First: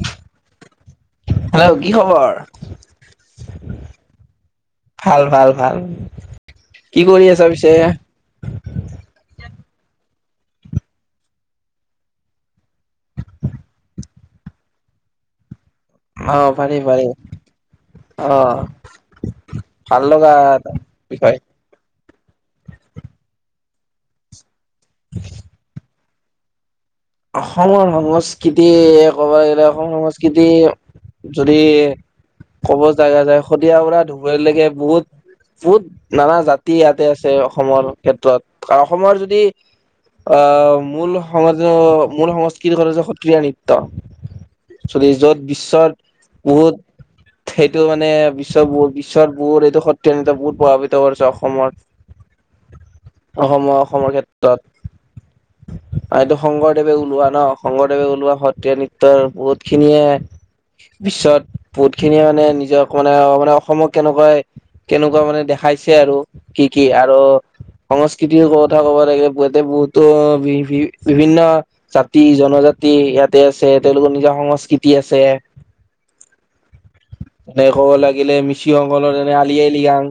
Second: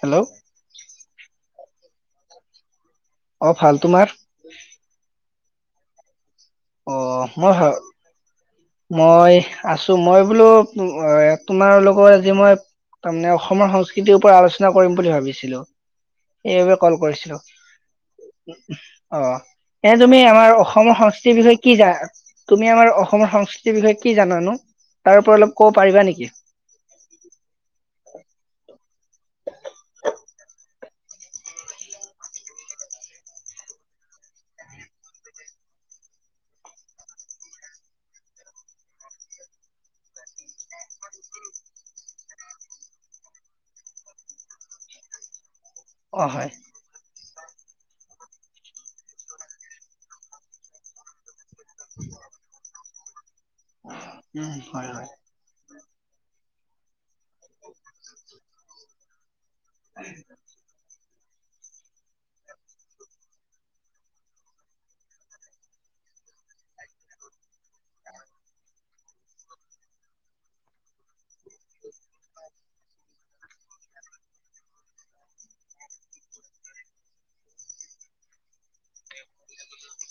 Hello. Hello কি খবৰ? অ', ভাল, তোমাৰ? ভাল, ভাল, ভাল। কি কৰি অ', আছা মই ভ পিছে? মই আছো মই বোলো, তোমাৰ লগত আজি মই তাৰমানে অসমৰ সংস্কৃতিৰ ওপৰত আলোচনা কৰিম বুলি ভাবিছিলো। অ সেইবাবে পাৰি ক'ল পাৰি কৰিছিলো অ অ এই ভাল তুমি লগা আমাৰ এটা অসমৰ সং বিষয়। বিষয়ে কি জানা, তুমি আমাৰ অসমৰ সং স বিষয়ে কি জানোনো? তাৰ পৰা অলপ ক'ব পাৰিবা নেকি? অসমৰ সংস্কৃতি ক'ব গলে অসমৰ সংস্কৃতি যদি ক'ব জাগা যায় শদিয়া পৰা ধুবুৰীলৈ বহুত বহুত নানা জাতি ইয়াতে আছে, অসমৰ ক্ষেত্ৰত অসমৰ যদি অ', মূল সং মূল সংস্কৃতি ঘ হৈছে সত্ৰীয়া নৃত্য, চ যত বিশ্ব চত অ হয় বহুত সেইটো মানে বিশ্ব বিশ্বত বহুত এইটো সত্ৰ বহুত প্ৰভাৱিত কৰিছে অসমত অসমৰ অসমৰ উম ক্ষেত্ৰত হয় হয় আৰু এইটো শংকৰদেৱে ওলোৱা ন' শংকৰদেৱে ওলোৱা সত্ৰীয়া নৃত্যৰ বহুত খিনিয়ে বিশ্বত বহুত খিনিয়ে মানে নিজক মানে, মানে অসমক কেনেকুৱাই, কেনেকুৱা মানে দেখাইছে আৰু কি কি আৰু সংস্কৃতিৰ কথা ক'ব লাগেতে বহুতো বিভি বিভিন্ন জাতি জনজাতি ইয়াতে আছে, তেওঁলোকৰ নিজৰ সংস্কৃতি আছে, এনে ক'ব লাগিলে মিচিং সকলৰ এনে আলি আই লৃগাং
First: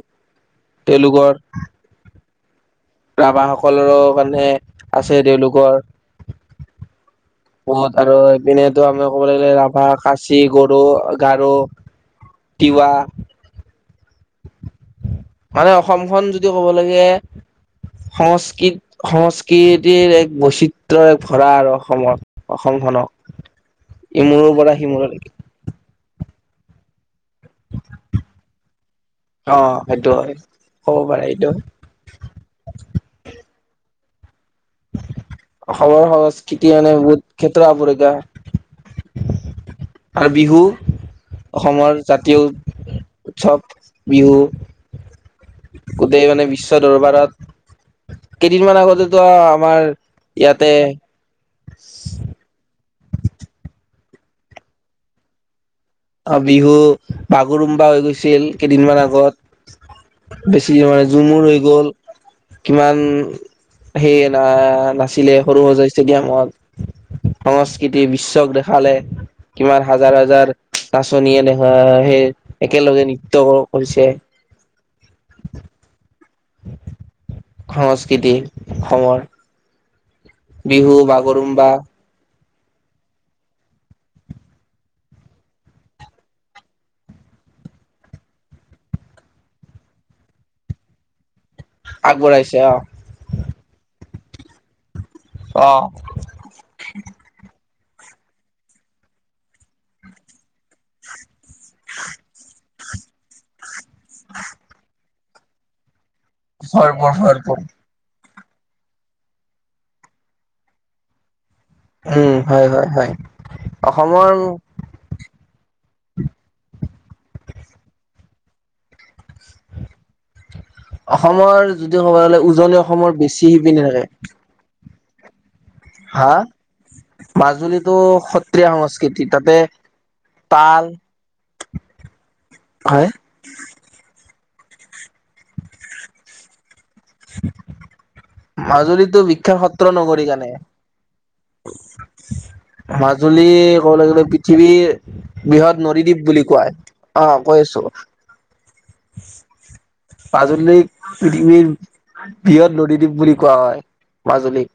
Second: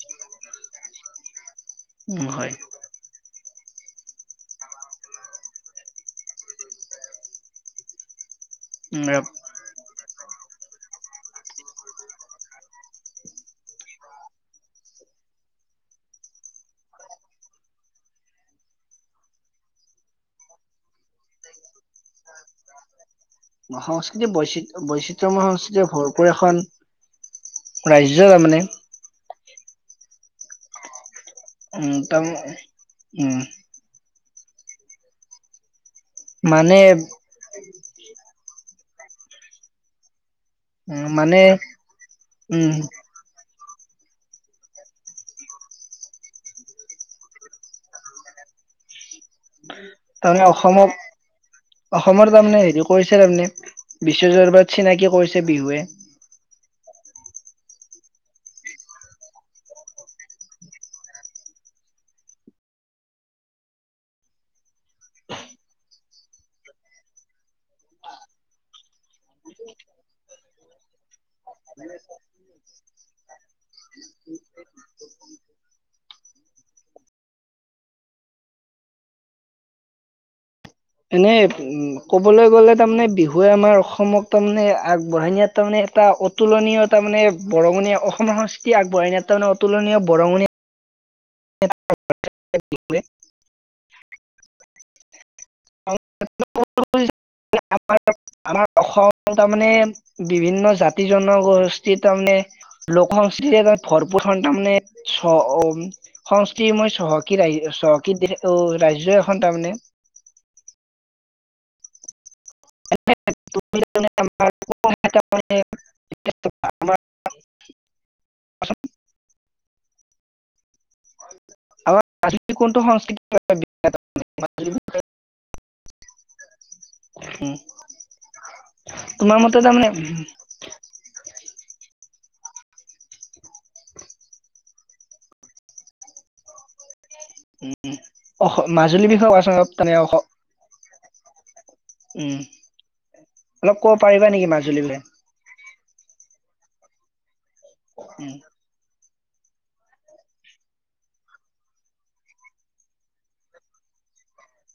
তেওঁলোকৰ। উম, হয়। ৰাভাসকলৰো কাৰণে আছে তেওঁলোকৰ বহত আৰু এইপিনেতো উম আমি ৰ ক'ব লাগলে ৰাভা খাচি গৰু গাৰো তিৱা মানে অসমখন যদি ক'ব লাগে সংস্কৃত সংস্কৃতিৰ এক বৈচিত্ৰয়ৰ এক ভৰা আৰু অসমত অসমখনক। সংস্কৃতিৰ ইমূৰৰ পৰা বৈচিত্ৰ বৈচিত্ৰ্য সিমূৰলৈকে সংস্কৃতিৰ ভৰপূৰ এখন ৰাজ্য তাৰ মানে অঁ সেইটো হয়, হ'ব পাৰে। এইটো উ ত উম সহ-সংস্কৃতি মানে বহুত ক্ষেত্ৰ আপৰিকা হয় আ বিহু উ মানে অসমৰ জাতীয় উম উৎসৱ, বিহু গোটেই মানে বিশ্ব দৰবাৰত, কেইদিনমান আগতেটো আমাৰ তাৰ মানে ইয়াতে অসমত, অসমৰ তাৰ মানে হেৰি কৈছে তাৰ মানে, বিশ্বজৰবাত চিনাকি কৰিছে বিহুৱে। অঁ বিহু বাগৰুম্বা হৈ গৈছিল কেইদিনমান আগত, বেছি মান ঝুমুৰ হৈ গ'ল, কিমান সেই নাছিলে সৰু সজাই ষ্টেডিয়ামত সংস্কৃতিক বিশ্বক দেখালে, কিমান হাজাৰ হাজাৰ নাচনীয়ে দেখা সেই একেলগে নৃত্য ক কৰিছে। সংস্কৃতি, অসমৰ [unintelligible] বিহু এনে বাগৰুম্বা উম ক'বলৈ গ'লে তাৰমানে বিহুৱে আমাৰ অসমক তাৰমানে আগবঢ়াই নিয়াত তাৰ মানে এটা অতুলনীয় তাৰ মানে বৰঙণি অসম সংস্কৃতি আগবঢ়াই নিয়াত তাৰ মানে অতুলনীয় বৰঙণি আগবঢ়াইছে অ [unintelligible] অঁ আমাৰ আমাৰ অসম তাৰ মানে বিভিন্ন জাতি-জনগ [unintelligible] লোক-সংস্কৃ ভৰপূৰখন তাৰ মানে চ অম সংস্কৃতি মই ভৰপুৰ চহকী ভৰপুৰ ৰাই চহকীত দিশে তৌ ৰাজ্য এখন তাৰ মানে উম হয় হয় হয়, অসমৰ [unintelligible] অসমৰ যদি আমাৰ কবলৈ গ'লে মাজুলী কোনটো উজনি অসমৰ বেছি সংস্কৃতি শিপিনী থাকে। হা মাজুলীটো সত্ৰীয়া সংস্কৃতি তোমাৰ তাতে, মতে তাৰমানে তাল হয় উম উম। মাজুলীটো বিখ্যাত সত্ৰ নগৰী জানে, উম মাজুলী অলপ ক'ব ক'বলে গ'লে পাৰিবা নেকি মাজুলীৰ পৃথিৱীৰ বিষয়ে? বৃহৎ নদী দ্বীপ বুলি কোৱা হয়। কৈছোঁ। উম মাজুলী পৃথিৱীৰ বৃহৎ নদী দ্বীপ। বুলি কোৱা হয়। মাজুলীক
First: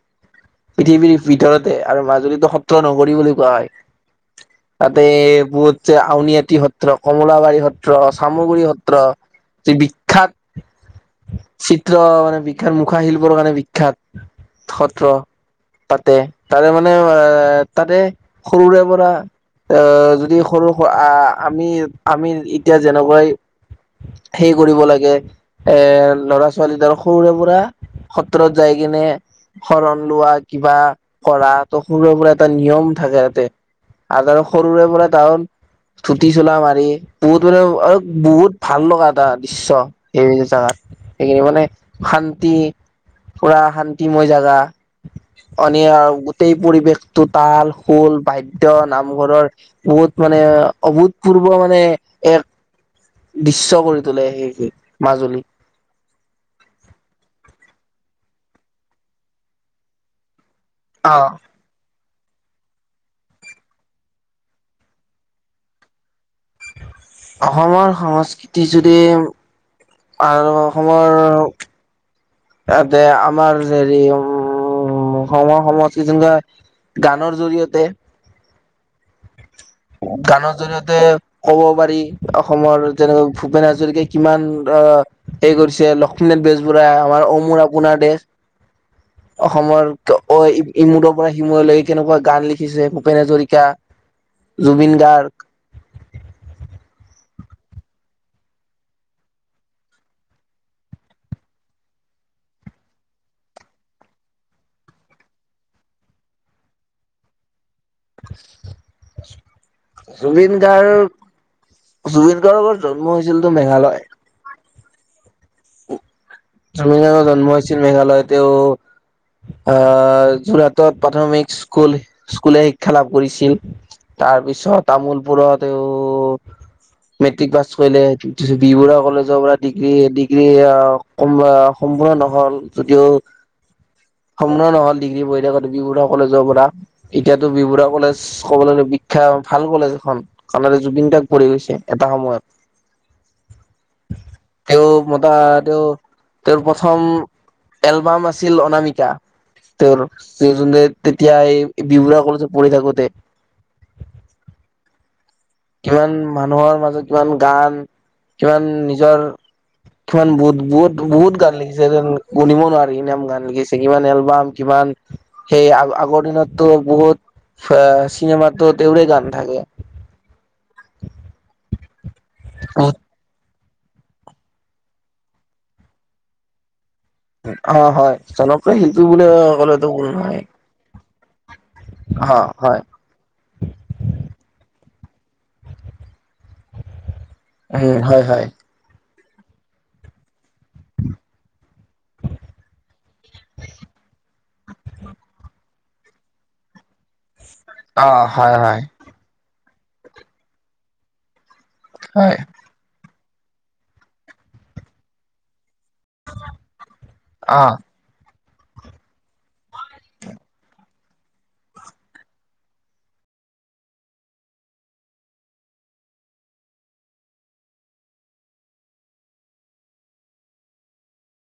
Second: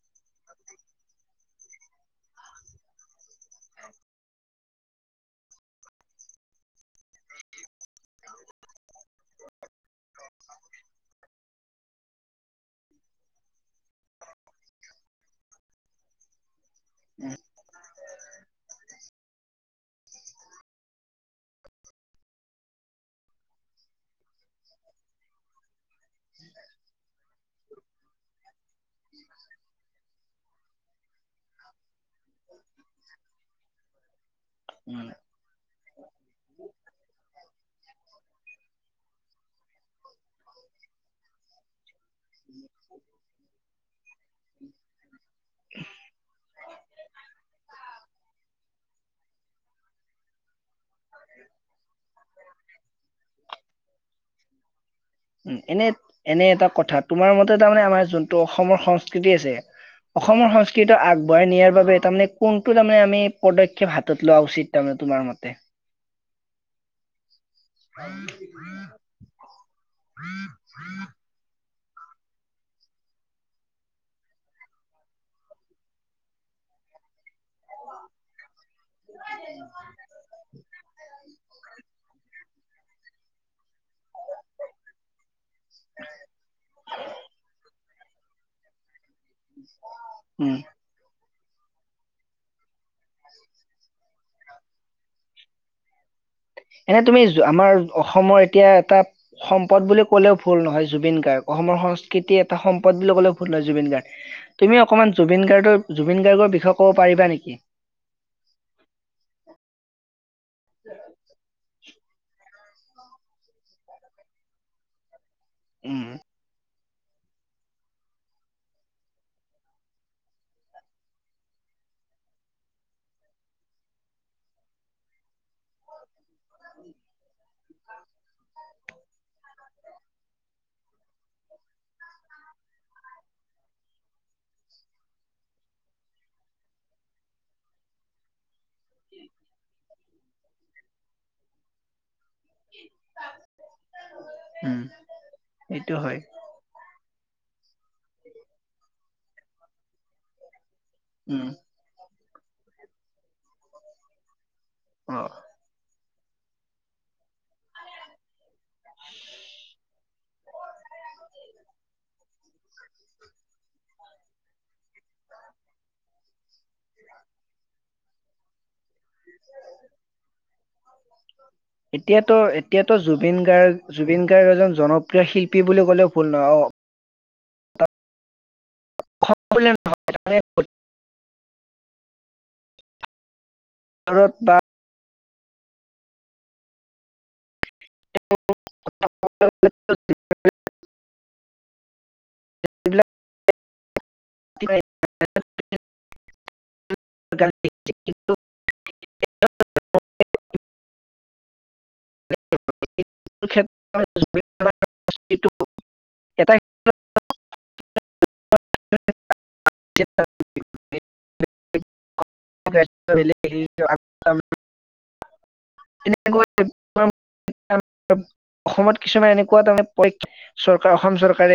পৃথিৱীৰ ভিতৰতে আৰু মাজুলীতো সত্ৰ নগৰী বুলি কোৱা হয়। তাতে, [unintelligible] আউনীআটী সত্ৰ, কমলাবাৰী সত্ৰ, চামগুৰি সত্ৰ, যি বিখ্যাত চিত্ৰ মানে, বিখ্যাত মুখাশিল্প কাৰণে বিখ্যাত সত্ৰ পাতে। তাৰে মানে, এ' তাৰে সৰুৰে পৰা এ, যদি সৰু আমি আমি এতিয়া যেনেকুৱাই সেই কৰিব লাগে, এ! ল'ৰা ছোৱালী তাৰ সৰুৰে পৰা সত্ৰত যায় কেনে শৰণ লোৱা কিবা কৰাটো সৰুৰে পৰা এটা নিয়ম থাকে তাতে। আনাৰস সৰুৰে পৰা কাৰণ, ধুতি চোলা মাৰি, বহুতৰে বহুত ভাল লগা এটা দৃশ্য, এই জাগাত এইখিনি মানে শান্তি পুৰা শান্তিময় জাগা। গোটেই পৰিৱেশটো, তাল খোল, বাদ্য নামঘৰৰ বহুত মানে অভূতপূৰ্ব মানে, এক দৃশ্য কৰি তোলে! সেই মাজুলী। উম এনে এনে এটা কথা তোমাৰ মতে তাৰমানে আমাৰ যোনটো অসমৰ সংস্কৃতি আছে। অসমৰ সংস্কৃতি কেইটা আহ আগবঢ়াই নিয়াৰ বাবে তাৰমানে কোনটো তাৰমানে আমি পদক্ষেপ হাতত লোৱা উচিত তাৰমানে তোমাৰ মতে? অসমৰ সংস্কৃতি যদি আৰু অসমৰ তাতে আমাৰ হেৰি উম, সম সমষ্টিৰ [unintelligible] গানৰ জৰিয়তে [inaudible] গানৰ জৰিয়তে ক'ব পাৰি, অসমৰ যেনেকৈ ভূপেন হাজৰিকাই কিমান অ' সেই কৰিছে। লক্ষ্মীনাথ বেজবুজবৰুৱাই, অ' মোৰ আপোনাৰ দেশ। অসমৰ অ' উম ইমূ ইমূৰৰ পৰা সিমূৰলৈ কেনেকুৱা গান লিখিছে ভূপেন হাজৰিকা জুবিন গাৰ্গ। এনে তুমি, আমাৰ অসমৰ এতিয়া এটা, সম্পদ বুলি ক'লেও ভুল নহয় জুবিন গাৰ্গ। অসমৰ সংস্কৃতি এটা সম্পদ বুলি কলেও ভুল নহয় জুবিন গাৰ্গ। তুমি অকনমান জুবিন গাৰ্গৰ, জুবিন গাৰ্গৰ বিষয়ে ক'ব পাৰিবা নেকি? [inaudible] জুবিন গাৰ্গ জুবিন গাৰ্গৰ জন্ম হৈছিল তোৰ মেঘালয়। উম! উ! জুবিন গাৰ্গ জন্ম হৈছিল মেঘালয়ত। তেওঁ অ' যোৰহাটত প্ৰাথমিক স্কুল, স্কুলীয়া শিক্ষা লাভ কৰিছিল। তাৰপিছত তামুলপুৰত তেওঁ মেট্ৰিক পাছ কৰিলে। বি বৰুৱা কলেজৰ পৰা ডিগ্ৰী, ডিগ্ৰী আ' সম্পূৰ্ণ নহ'ল যদিও, সম্পূৰ্ণ নহ'ল ডিগ্ৰী পঢ়ি থাকোঁতে বি বৰুৱা কলেজৰ পৰা। এতিয়াতো বি বৰুৱা কলেজ ক'বলৈ গ'লে বিখ্যাত ভাল কলেজ এখন। [unintelligible] জুবিন দা পঢ়ি গৈছে এটা সময়ত। উম তেওঁ মতা তেওঁ সেইটো হয় তেওঁৰ প্ৰথম এলবাম আছিল অনামিকা তেওঁৰ তেতিয়া উম এই বি বৰুৱা পঢ়ি থাকোতে অ কিমান মানুহৰ মাজত কিমান গান কিমান নিজৰ কিমান বহুত বহুত বহুত গান লিখিছে যে গুনিব নোৱাৰি ইমান গান লিখিছে কিমান এলবাম কিমান সেই আ আগৰ দিনততো বহুত চিনেমাত তেওঁৰে গান থাকে এতিয়াতো অ এতিয়াতো জুবিন গাৰ্গ জুবিন গাৰ্গ এজন জনপ্ৰিয় শিল্পী বুলি কলেও ভুল নহয় অ অ হয় চলপ সেইটো অসম বুলিল বুলিয়ে ন নহয়, মানে হা হয় [unintelligible] ভাৰত বা উ হয় হয় [unintelligible] যি বিলাক [unintelligible] অ হয় হয় হয় [unintelligible] জুবিন ক্ষেত্ৰ আহ [unintelligible] অসমত কিছুমান এনেকুৱা তাৰমানে [unintelligible]